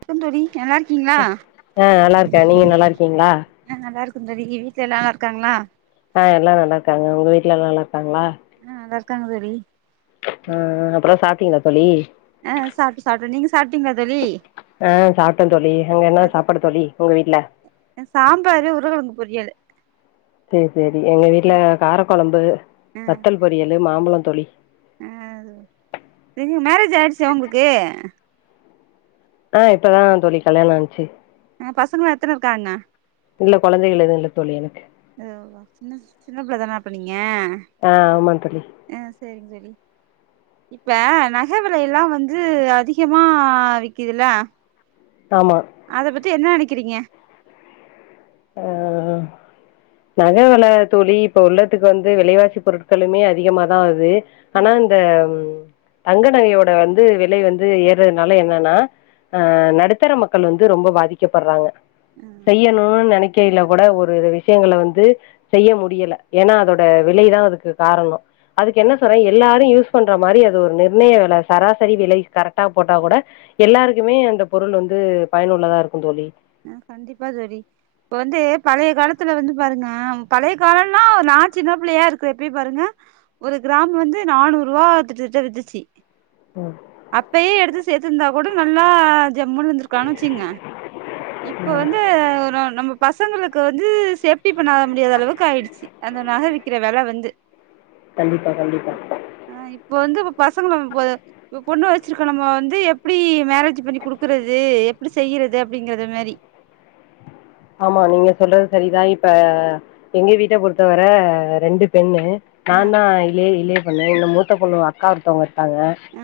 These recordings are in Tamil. வணக்கம் தோழி நல்லா இருக்கீங்க ஆ நல்லா இருக்கேன் நீங்க நல்லா இருக்கீங்களா ந நல்லா இருக்க தோழி இங்க வீட்ல எல்ல எல்லாம் இருக்காங்களா ஆ எல்லா நல்லா இருக்காங்க உங்க வீட்ல எல்லாம் நல்லா இருக்காங்களா ஆ நல்லா இருக்காங்க தோழி ஆ ஆ அப்பறம் சாப்டிங்களா தோழி ஆ சாப்ட்ட சாப்ட்ட தோழி நீங்க சாப்பிட்டீங்களா தோழி ஆ சாப்ட்டேன் தோழி அங்க என்ன மதிய சாப்பாடு தோழி உங்க வீட்ல சாம்பாரு உருலகலங்கு பொரியல் சேர் சேரி எங்க வீட்ல காரக்குழம்பு ஆ வத்தல் பொரியல் மாம்பழம் தோழி ஆ நீங்க மேரேஜ் ஆயிடுச்சா உங்களுக்கு ஆ இப்பதான் தோழி கல்யாணம் ஆச்சு ஆ பசங்களா எத்தனை இருக்காங்க இல்ல குழந்தைகள் எதும் இல்ல தோழி எனக்கு எதோதோ சின்ன சின்ன பிள்ளைதான அப்ப நீங்க ஆ ஆமா தோழி ஆ சேரிங்க தோழி இப்ப நகை விலையஎல்லாம் வந்து அதிகமா விக்குதுல ஆமா அத பத்தி என்ன நினைக்கிறீங்க ஆ நக வள தோழி இப்ப உள்ளதுக்கு வந்து விலைவாசி பொருட்களுமே அதிகமாதான் வருது ஆ ஆனா இந்த தங்கநகையோட வந்து விலை வந்து ஏறறதுனால என்னன்னா ஆ நடுத்தர மக்கள் வந்து ரொம்ப பாதிக்கப்பற்றாங்க ஆ செய்யணு நெணிக்கையில கூட ஒரு விஷயங்கள வந்து செய்ய முடியல ஏன்னா அதோட விலைதா அதுக்கு காரணோ அதுக்கு என்ன சொல்றே எல்லாரு யூஸ் பண்ற மாரி அது ஒரு நிர்ணய வில சராசரி விலை கரெக்டா போட்டா கூட எல்லாருக்குமே அந்த பொருள் வந்து பயனுள்ளதா இருக்கு தோழி ஆ கண்டிப்பா தோழி இப்ப வந்து பழைய காலத்துல வந்து பாருங்க பழைய காலம்னா நா சின்ன பிள்ளையா இருக்குறப்பயே பாருங்க ஒரு கிராம் வந்து நானூறு ரூவா கிட்டத்தட்ட இருந்துச்சு ம் அப்பயே எடுத்து சேர்த்துருந்தா கூட நல்லா ஜம்முன் இருந்திருக்கலான் வச்சுங்க இப்ப ம் வந்து ஒரு நம்ம பசங்களுக்கு வந்து சேப்டி பண்ண முடியாத அளவுக்கு ஆயிடுச்சு அந்த நக விக்கிற வெல வந்து கண்டிப்பா கண்டிப்பா ஆ இப்ப வந்து பசங்க நம்ம போ இப்ப பொண்ணு வச்சிருக்கோ நம்ம வந்து எப்டி மேரேஜ் பண்ணி குடுக்கறது எப்டி செய்றது அப்படிங்கறத மாரி ஆமா நீங்க சொல்றது சரிதா இப்ப எங்க வீட்ட பொறுத்தவர ரெண்டு பொண்ணு நா ஆ தா இயே இளைய பொண்ணு இன்னு மூத்த பொண்ணு அக்கா ஒருத்தவங்க இருக்காங்க ஆ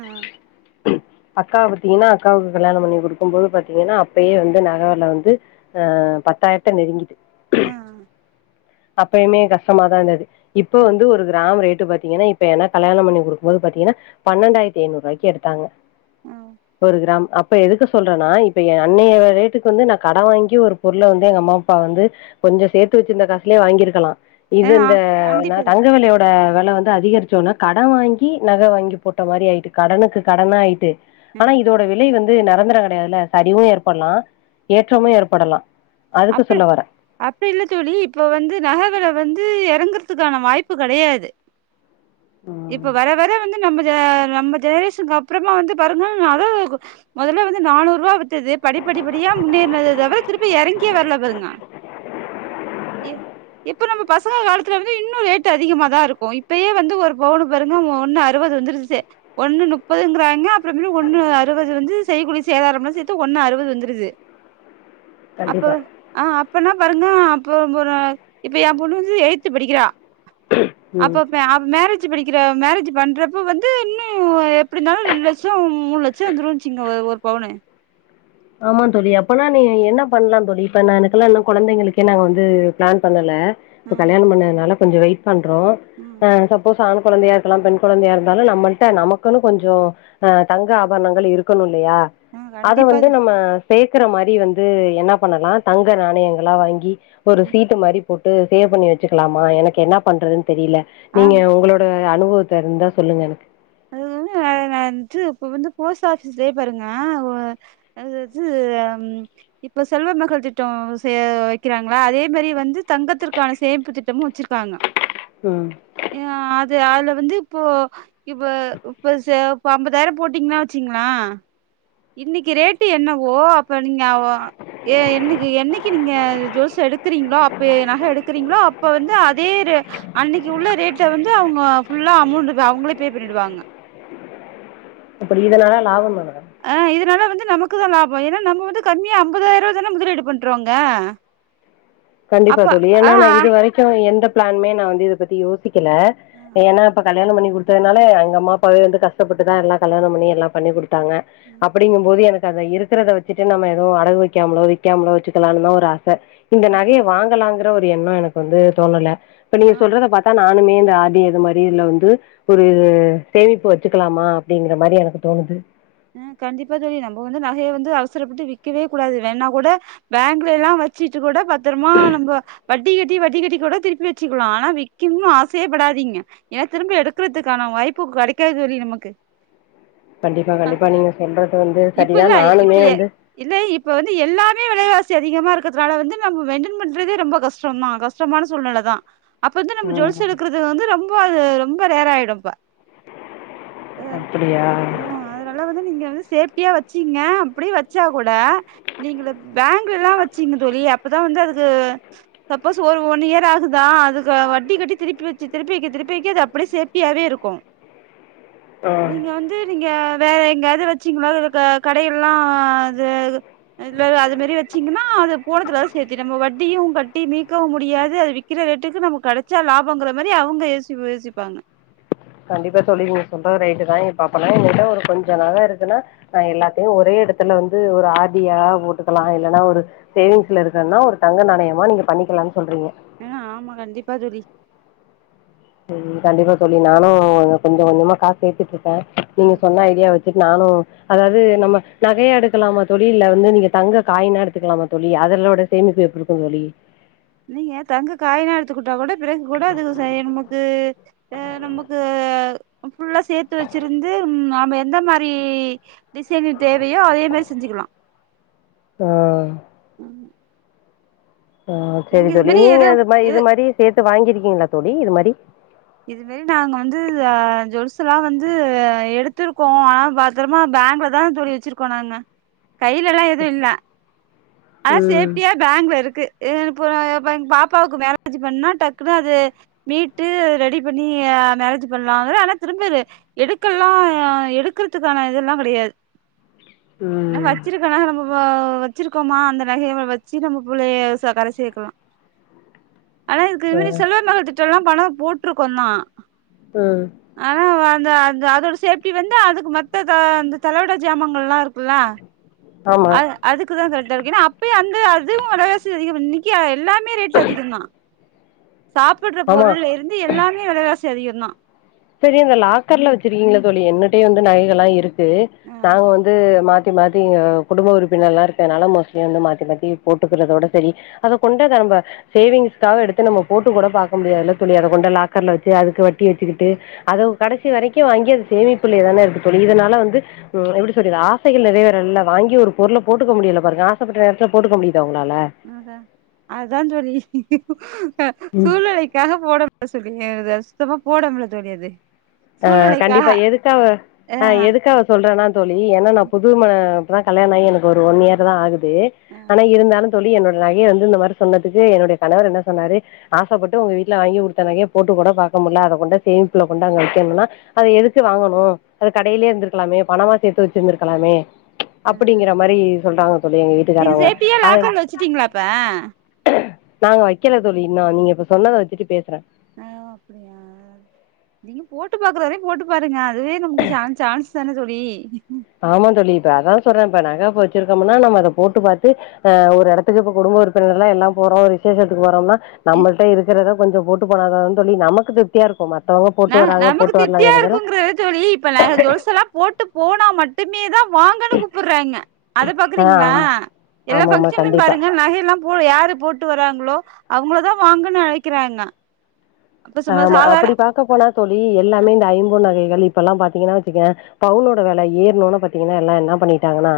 அக்கா பார்த்தீங்கன்னா அக்காவுக்கு கல்யாணம் பண்ணி கொடுக்கும்போது பாத்தீங்கன்னா அப்பயே வந்து நக வில வந்து ஆ பத்தாயிரத்த நெருங்கிட்டு ம் அப்பயுமே கஷ்டமாதா இருந்தது இப்ப ஆ வந்து ஒரு கிராம் ரேட்டு பாத்தீங்கன்னா இப் ப என்ன கல்யாணம் பண்ணி கொடுக்கும் போது பாத்தீங்கன்னா பண்ணன்டாயிரத்து ஐநூறு ரூவாய்க்கி எடுத்தாங்க ஒரு கிராம் அப் ப எதுக்கு சொல்றேன்னா இப்ப எ அன்னைய ரேட்டுக்கு வந்து நா கடன் வாங்கி ஒரு பொருள வந்து எங்க அம்மா அப்பா வந்து கொஞ்ச சேர்த்து வச்சுருந்த காசுல வாங்கியிருக்கலா ஆ இது ஆ இந்த கண்டிப்பா தோழி தங்க விலைய ஆ வில வந்து அதிகரிச்சோன்ன கட வாங்கி நக வாங்கி போட்ட மாரி ஆயிட்டு கடனுக்கு கடனு ஆய்ட்டு ம் ஆனா இதோட விலை வந்து நெரந்திரம் கிடையாதுல்ல சரிவு ஏற்படலா ம் ஏற்றமு ஏற்படலா அதுக்கு அப்ப சொல்ல வரே அப்டி இல்ல தோழி இப்ப வந்து நகவெல வந்து இறங்குறதுக்கான வாய்ப்பு கெடையாது இப்ப ம். வர வர வந்து நம்மஜெ நம்ம ஜெனரேஷனுக்கு அப்புறமா வந்து பாருங்கா நக [unintelligible] முதல்ல வந்து நானூறு ரூவா வித்துது படி படி படியா முன்னேறினது தவிர திருப்பி இறங்கியே வரல பாருங்க ஏ இப்போ நம்ம பசங்க காலத்துல வந்து இன்னு ரேட்டு அதிகமா தா இருக்கு இப்பயே வந்து ஒரு பவுனு பாருங்க ஒன்னு அறுவது வந்துருச்சு ஒண்ணு முப்பதுங்கிறாங்க அப்படி இப்டி ஒண்ணு அறுவது வந்து செய்கூலி சேதாரம்லா சேத்து ஒண்ணு அறுவது வந்துருது அப்ப கண்டிப்பா. ஆ அப்பனா பாருங்க அப்ப இப்ப எ பொண்ணு வந்து எய்த்து படிக்கிறா ம். அப்ப அவ மேரேஜ் படிக்கிற மேரேஜ் பண்றப்போ வந்து இன்னு எப்டி இருந்தாலு ரெண்டு லட்சம் மூண் லட்சோ வந்துருச்சுங்க ஒரு பவுனு ஆமா தோழி அப்பனா நீ என்ன பண்லா தோழி இப்ப நா எனக்கெல்லா இன்னு குழந்தைங்களுக்கே நாங் வந்து பிளான் பண்ணல இப்ப ம் கல்யாணம் பண்ணதுனால கொஞ்ச வெயிட் பண்றோ ம் ஆ சப்போஸ் ஆண் கொழந்தையா இருக்கலா பெண் கொழந்தையா இருந்தாலு நம்மள்ட நமக்குன் கொஞ்சோ ஆ தங்க ஆபரணங்கள் இருக்கணு இல்லையா ஆ அத கண்டிப்பா வந்து அது நம்ம சேக்குற மாரி வந்து என்ன பண்ணலா தங்க நாணயங்களா வாங்கி ஒரு சீட்டு மாரி போட்டு சேவ் பண்ணி வச்சுக்கலாமா எனக்கு என்ன பண்றதுன் தெரியல ஆ நீங்க உங்களோட அனுபவத்த இருந்தா சொல்லுங்க எனக்கு அது நான் வந்துட்டு இப்ப வந்து போஸ்ட் ஆபிஸ்லயே பாருங்க அதாவது இப்ப செல்வமகள் திட்ட சே வைக்கிறாங்களா அதே மாரி வந்து தங்கத்திற்கான சேமிப்பு திட்டமு வச்சிருக்காங்க ம் அ அது அதுல வந்து இப்போ இப்ப இப்ப இப்ப அம்பதாயிர போட்டீங்கன்னா வச்சீங்களே இன்னைக்கு ரேட்டு என்னவோ இப்ப நீங்க எ என்னைக்கு என்னைக்கு நீங்க ஜூவல்சு எடுக்கிறீங்களோ இப்ப நக எடுக்கிறீங்களோ அப்ப வந்து அதே ரே அன்னைக்கு உள்ள ரேட்ட வந்து அவுங்க புல்லா அமௌண்ட் அவுங்களே பே பண்ணிடுவாங்க அப்டி இதனல்லா லாபமா மேடம் ஆ இதனால வந்து நமக்கு தா லாப ஏன்னா நம்ம வந்து கம்மியா அம்பதாயிர ரூபா தானே முதலீடு பண்றோங்க கண்டிப்பா அப்ப தோழி ஆ ஏன்னா நா இதுவரைக் கு எந்த பிளானுமே நா வந்து இத பத்தி யோசிக்கல ஆ ஏன்னாப்ப கல்யாணம் பண்ணி குடுத் தனால எங்க அம்மா அப்பாவே வந்து கஷ்டப்பட்டுதா எல்லா கல்யாணம் பண்ணி எல்லா பண்ணி குடுத்தாங்க ம் அப்படிங்க போது எனக்கு அத இருக்கறத வச்சுட்டு நம்ம எதுவும் அடகு வக்காமலோ விக்காமலோ வச்சுக்கலான் தா ஒரு ஆச இந்த அப்ப [unintelligible] வாங்கலாங்கிற ஒரு எண்ணம் எனக்கு வந்து தோணல இப்ப நீங்க ஆ சொல்றத பார்த்தா நான் னுமே இந்த ஆர் டி இது மாரி இதுல வந்து ஒரு சேமிப்பு வச்சுக்கலாமா அப்படிங்கிற மாரி எனக்கு தோணுது ஆ கண்டிப்பா தோழி நம்ம வந்து நகைய வந்து அவசரப்பட்டு விக்கவே கூடாது வேணா கூட பேங்க்லல்லா வச்சிட்டு கூட பத்திரமா நம்ப வட்டி கட்டி வட்டி கட்டி கூட திருப்பி வச்சுக்கலா ஆனா விக்கணும்னு ஆசையேப்படாதீங்க ஏக்கனுமே எடுக்கறதுக்கான வாய்ப்பு கெடைக்காது தோழி நமக்கு கண்டிப்பா அ கண்டிப்பா நீங்க சொல்றது வந்து இப்ப சரிதா இல்ல இப்ப நானுமே எ வந்து இல்ல இப்ப வந்து எல்லாமே விலைவாச அதிகமா இருக்கிறதுனால வந்து நம்ம மெயின்ட்டன் பண்றதே ரொம்ப கஷ்டம்தா கஷ் கஷ்டமான சூழ்நிலை தா அப்ப வந்து நம்ம ம் ஜொல்சு எடுக்கறது வந்து ரொம்ப அது ரொம்ப ரேர் ஆயிடு அப்ப அப்டியா அதுனால வந்து நீங்க வந்து சேஃப்டியா வச்சுங்க அப்டியே வச்சா கூட நீங்க ல பேங்குள்லா வச்சீங்க தோழி அப்பதா வந்து அதுக்கு சப்போஸ் ஒரு ஒன் இயர் ஆகுதா அதுக்கு வட்டி கட்டி திருப்பி வச்சு திருப்பி வைக்க திருப்பி வைக்க அது அப்டியே சேஃப்டியாவே இருக்கும் ஆ நீங்க வந்து நீங்க வேற எங்காது வச்சீங்களோ இது கடைகள்லா அது இல்லல்ல அது மாரி வச்சீங்கன்னா அது போடத்துலா சேத்து நம்ம வட்டியு கட்டி மீக்கவு முடியாது அது விக் விக்கிற ரேட்டுக்கு நம்ம கெடச்சா லாபங்கற மாரி அவங்க யோசி யோசிப்பாங்க கண்டிப்பா தோழி நீங்க சொல்றது ரைட்டு தா இப்ப அப்பனா என்கிட்ட ஒரு கொஞ்ச நக இருக்குன்னா ஆ எல்லாத்தையும் ஒரே எடத்துல வந்து ஒரு ஆர் டியா போட்டுக்கலா இல்லன்னா ஒரு சேவிங்ஸ்ல இருக்கன்னா ஒரு தங்க நாணயமா நீங்க பண்ணிக்கலான் சொல்றீங்க ஆ ஆமா கண்டிப்பா தோழி ம் கண்டிப்பா தோழி நானு கொஞ்ச கொஞ்சமா காசு சேத்துட்டு இருக்கே ஆ நீங்க சொன்ன ஐடியா வச்சுட்டு நானு அதாவது நம்ம நகையா எடுக்கலாமா தோழி இல்ல வந்து நீங்க தங்க காயனா எடுத்துக்கலாமா தோழி அதோட சேமிப்பு எப்டி இருக்கு தோழி நீங்க தங்க காயின்னா எடுத்துக்கிட்டா கூட பிறகு கூட அது சரி நமக்கு அ நமக்கு ஃபுல்லா சேத்து வச்சிருந்து நம எந்த மாரி டிசைனிங் தேவையோ அதே மாரி செஞ்சுக்கலா ஆ ஆ நீங்க செரி இது தோழி மாரி நீங்க எது இது மாரி இது மாரி சேத்து வாங்கியிருக்கீங்களா தோழி இது மாரி இது மாரி நாங்க வந்து ஜுவெல்ஸ் எல்லா வந்து எடுத்திருக்கோ ஆனா ப த்திரமா பேங்கள தா தோழி வச்சிருக்கோ நாங்க கையிலல்லா எதுவு இல்ல அத ம், சேப்டியா பேங்க்ல இருக்கு அ இப்போ அப்றோ எங்க பாப்பாவுக்கு மேரேஜ் பண்ணா டக்குன்னு அது மீட்டு ரெடி பண்ணி ஆ மேரேஜ் பண்ணுலான்னு ஆனா திரும்பிரு எடுக்கல்லா எடுக்குறதுக்கான இதெல்லா கெடையாது என்னா ம். வச்சிருக் இவ்ளோ நக நம்ம வெச்சிருக்கோமா அந்த நகையை வச்சு நம்ம புள்ளைய கரை சேக்கலா ஆனா இதுக்கு ஆ. முன்னாடி செல்வ மகள் திட்டம் எல்லா பணம் போட்டிருக்கோ தா ம் ஆனா அந்த அந்த அதோட சேஃப்டி வந்து அதுக்கு மத்த அந்த தலவிட ஜாமங்கள் எல்லா இருக் குல ஆமா. அத் அதுக்குதா கரெக்ட இரு ஏன்னா அப்யே அந்த அதுவு வெலவாசி அதிக இன்னிக்கி எல்லா இப்பமே ரேட் அதிக தா சாப்புற ஆமா பொருளலிருந்து எல்லாமே வெலவாசி அதிக தா செரி இந்த லாக்கர்ல வச்சிருக்கீங்களே தோழி என்னட்டயு வந்து நகைகள் எல்லா இருக்கு ஆ நாங்க வந் து மாத்தி மாத்தி குடும்ப உறுப்பினர்லா இருக்கனால மோஸ்ட்லி வந்து மாத்தி மாத்தி போட்டுக்கறதோட செரி அத கொண்டாந்து நம்ப சேவிங்ஸ்காக எடுத்து நம்ம போட்டு கூட பாக்க முடியாதுல்ல தோழி அத கொண்டு லாக்கர்ல வச்சி அதுக்கு வட்டிச்சிக்கி டு அத கடைசி வரைக்கு வாங்கி அது சேமிப்புலயே தானே இருக்கு தோழி இதனால வந்து ம் எப்டி சொல்லுது ஆசைகள் நிறை வேற இல்ல வாங்கி ஒரு பொருள போட்டுக்க முடியல பாருங்க ஆசைப்பட்ட நேரத்துல போட்டுக்க முடியுதா உங்களால அத அதா தோழி ஆ ம் சூழ்நிலைக்காக போட எப்ப சொல்றீங்க இத சுத்தமா போட முடியாது தோழி அது ஆ சூழ்நிலைக்காக கண்டிப்பா எதுக்காக ஆ எதுக்காக சொல்றேன்னா தோழி ஏன்னா நா புது ம இப்பதா கல்யாண ஆயி எனக்கு ஒரு ஒன் இயர் தா ஆகு து ஆ ஆனா ஆ இருந்தாலு தோழி என்னுடைய நகையை வந்து இந்த மாரி சொன்னதுக்கு என்னுடைய கணவர் என்ன சொன்னாரு ஆசைப்பட்டு உங்க வீட்டுல வாங்கி குடுத்த நகையை போட்டு கூட பாக்க முடியல அத கொண்டோய் சேமிப்புல கொண்டு அங்க என்னன்னா அத எதுக்கு வாங்கணு அது கடையிலயே இருந்திருக்கலாமே பணமா சேத்து வச்சுருந்திருக்கலாமே அப்டிங்கற மாரி சொல்றாங்க தோழி எங்க நீங்க வீட்டுக்காரவங்க சேஃப்டியா அத் லாக்கர்ல வச்சுட்டீங்களா இப்ப நாங்க வெக்கல தோழி இன்னு நீங்க இப்ப சொன்னத வச்சுட்டு பேசுறே ஆ அப்டியா நீங்க போட்டு பாக்குற வரைக்கு போட்டு பாருங்க அதுவே நமக்கு ச சான் ஸ்தான தோழி ஆமா தோழி இப்ப அதா சொல்றே இப்ப நக இப்ப வச்சிருக்கோம்னா நம்ம அத போட்டு பாத்து ஆ ஒரு எடத்துக்கு இப்ப குடும்ப உறுப்பினர் எல்லா போறோ விசேஷத்துக்கு போறோம்னா நம்மள்ட இருக்கிறத கொஞ்ச போட்டு போனாத தோழி நமக்கு திருப்தியா இருக்கு மத்தவங்க ந போட்டு வராங்க நமக்கு போட்டு திருப்தியா வரலங்கறதுல இருக்குங்குறது தோழி இப்ப ந ஜுவல்ச எல்லா போட்டு போனா மட்டுமே தா வாங்கன்னு கூப்பிடுறாங்க அத ஆ பாக்குறீங்களா ஆமா எல்லா ஆமாமா பங்க்ஷன்லு கண்டிப்பா பாருங்க நகை எல்லா புரயாரு போட்டு வராங்களோ அவங்களதா வாங்கன்னு அழைக்கிறாங்க அப்ப சும்மா ஆமா சாதார அப்டி பாக்க போனா தோழி எல்லாமே இந்த ஐம்பொன் நகைகள் இப்ப எல்லா பாத்தீங்கன்னா வச்சுக்கே பவுனோட வெல ஏர்னுனா பாத்தீங்கனா எல்லா என்னாப் பண்ணிட்டாங்கனா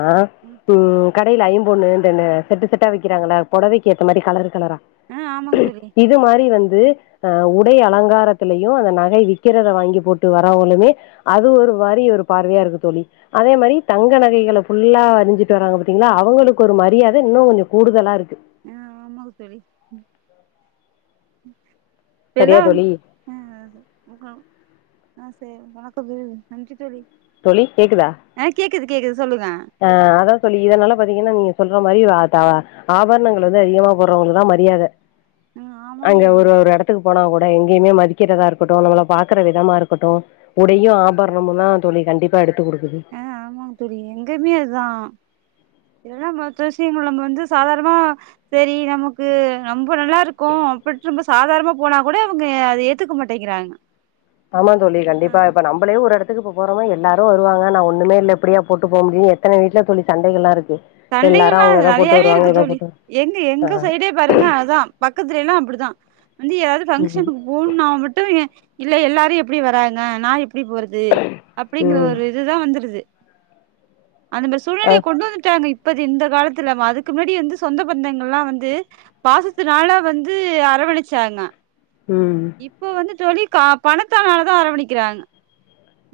ம் ம் கடைல ஐம்பொண்ணு இந்தனே செட்டு செட்டா விக்கிறாங்களா பொடவைக்கு ஏத்த மாரி கலரு கலரா அ ஆமாங்க தோழி இது மாரி வந்து அ ஒ உடை அலங்காரத்திலயு அந்த நகை விக்கிறத வாங்கி போட்டு வரவுங்களுமே அது ஒரு வரி ஒரு பார்வையா இருக்கு தோழி அதே மாரி தங்க நகைகளப் ஃபுல்லா அறிஞ்சிட்டு வராங்க பாத்தீங்ளா அவுங்களுக்கு ஒரு மரியாத இன்னு கொஞ்சோ கூடுதலா இருக்கு ஆ ஆமாக்கு தோழி சரியா எதோ வந் தோழி அ அ அது அ சே வணக்கம் தோழி நன்றி தோழி தோழி கேக்குதா ஆ கேக்குது கேக்குது சொல்லுங்க ஆ அதா தோழி இதனால பாத்தீங்கனா நீங்க சொல்ற மாரி வாதாவா ஆபரணங்கள் வந்து அதிகமா போட்றவங்கதா மரியாத ஆ ஆமாங்க அங்க தோழி ஒரு ஒரு எடத் த்துக்கு போனா கூட எங்கேயுமே மதிக்கிறதா இருக்கட்டு நம்மள பாக்கற விதமா இருக்கட்டு உடையு ஆபரணமுந்தா தோழி கண்டிப்பா எடுத்து குடுக்குது ஆ ஆமாங்க தோழி எங்கயுமே அதுதா இதலா மத்த விஷ்யங்கள் நம்ம வந்து சாதாரமா சேரி நமக்கு ரொம்ப நல்லா இருக்கோ அப்பிட் நம்ம சாதாரமா போனா கூட இவுங்க அத ஏத்துக்க மாட்டேங்கிறாங்க [inaudible] ஆமாந் தோழி ஆ கண்டிப்பா இப்ப நம்பளே ஒரு எடத் த்துக்கு இப்போ போரோமோ எல்லாரு வருவாங்க நா ஒன்னுமே இல்ல இப்டியா போட்டு போ முடியு எத்தனை வீட்ல தோழி சண்டைகள்லா இருக்கு எல்லாரு சண்டைகள்லா அவங்க எத போட்டு நெறயாவே வருவாங்க இருக்கு எத தோழி போட்டு எங்க எங்க சைடேப் பாருங்க அதா பக்கத்துல எல்லா அப்டிதா வந்து எதாவது ம் ஃபங்க்ஷனுக்கு போன்னா மட்டு ஏ இல்ல எல்லாரு எப்டி வராங்க நா எப்டி போறது அப்டிங்கிற ம் ஒரு இதுதா வந்துருது அந்த மேரி அ சூழ்நிலைய கொண்டு வந்துட்டாங்க இப் இப்பது இந்த காலத்து இல்லாம அதுக்கு முன்னாடி வந்து சொந்த பந்தங்கள்லா வந்து பாசத்தனால வந்து அரவணிச்சாங்க ம் இப்போ வந்து தோழி கா பணத்தானாலதா அரவணிக்கிறாங்க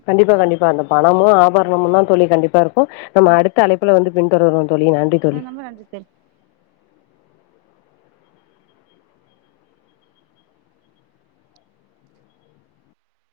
கண்டிப்பா கண்டிப்பா அந்த பணமு ஆபரணமுந்தா தோழி கண்டிப்பா இருக்கு நம்ம அடுத்த அழைப்புல வந்துத் பின்தொடர்வோ தோழி நன்றித் ஆ நொம்ப நன்றித் தோழி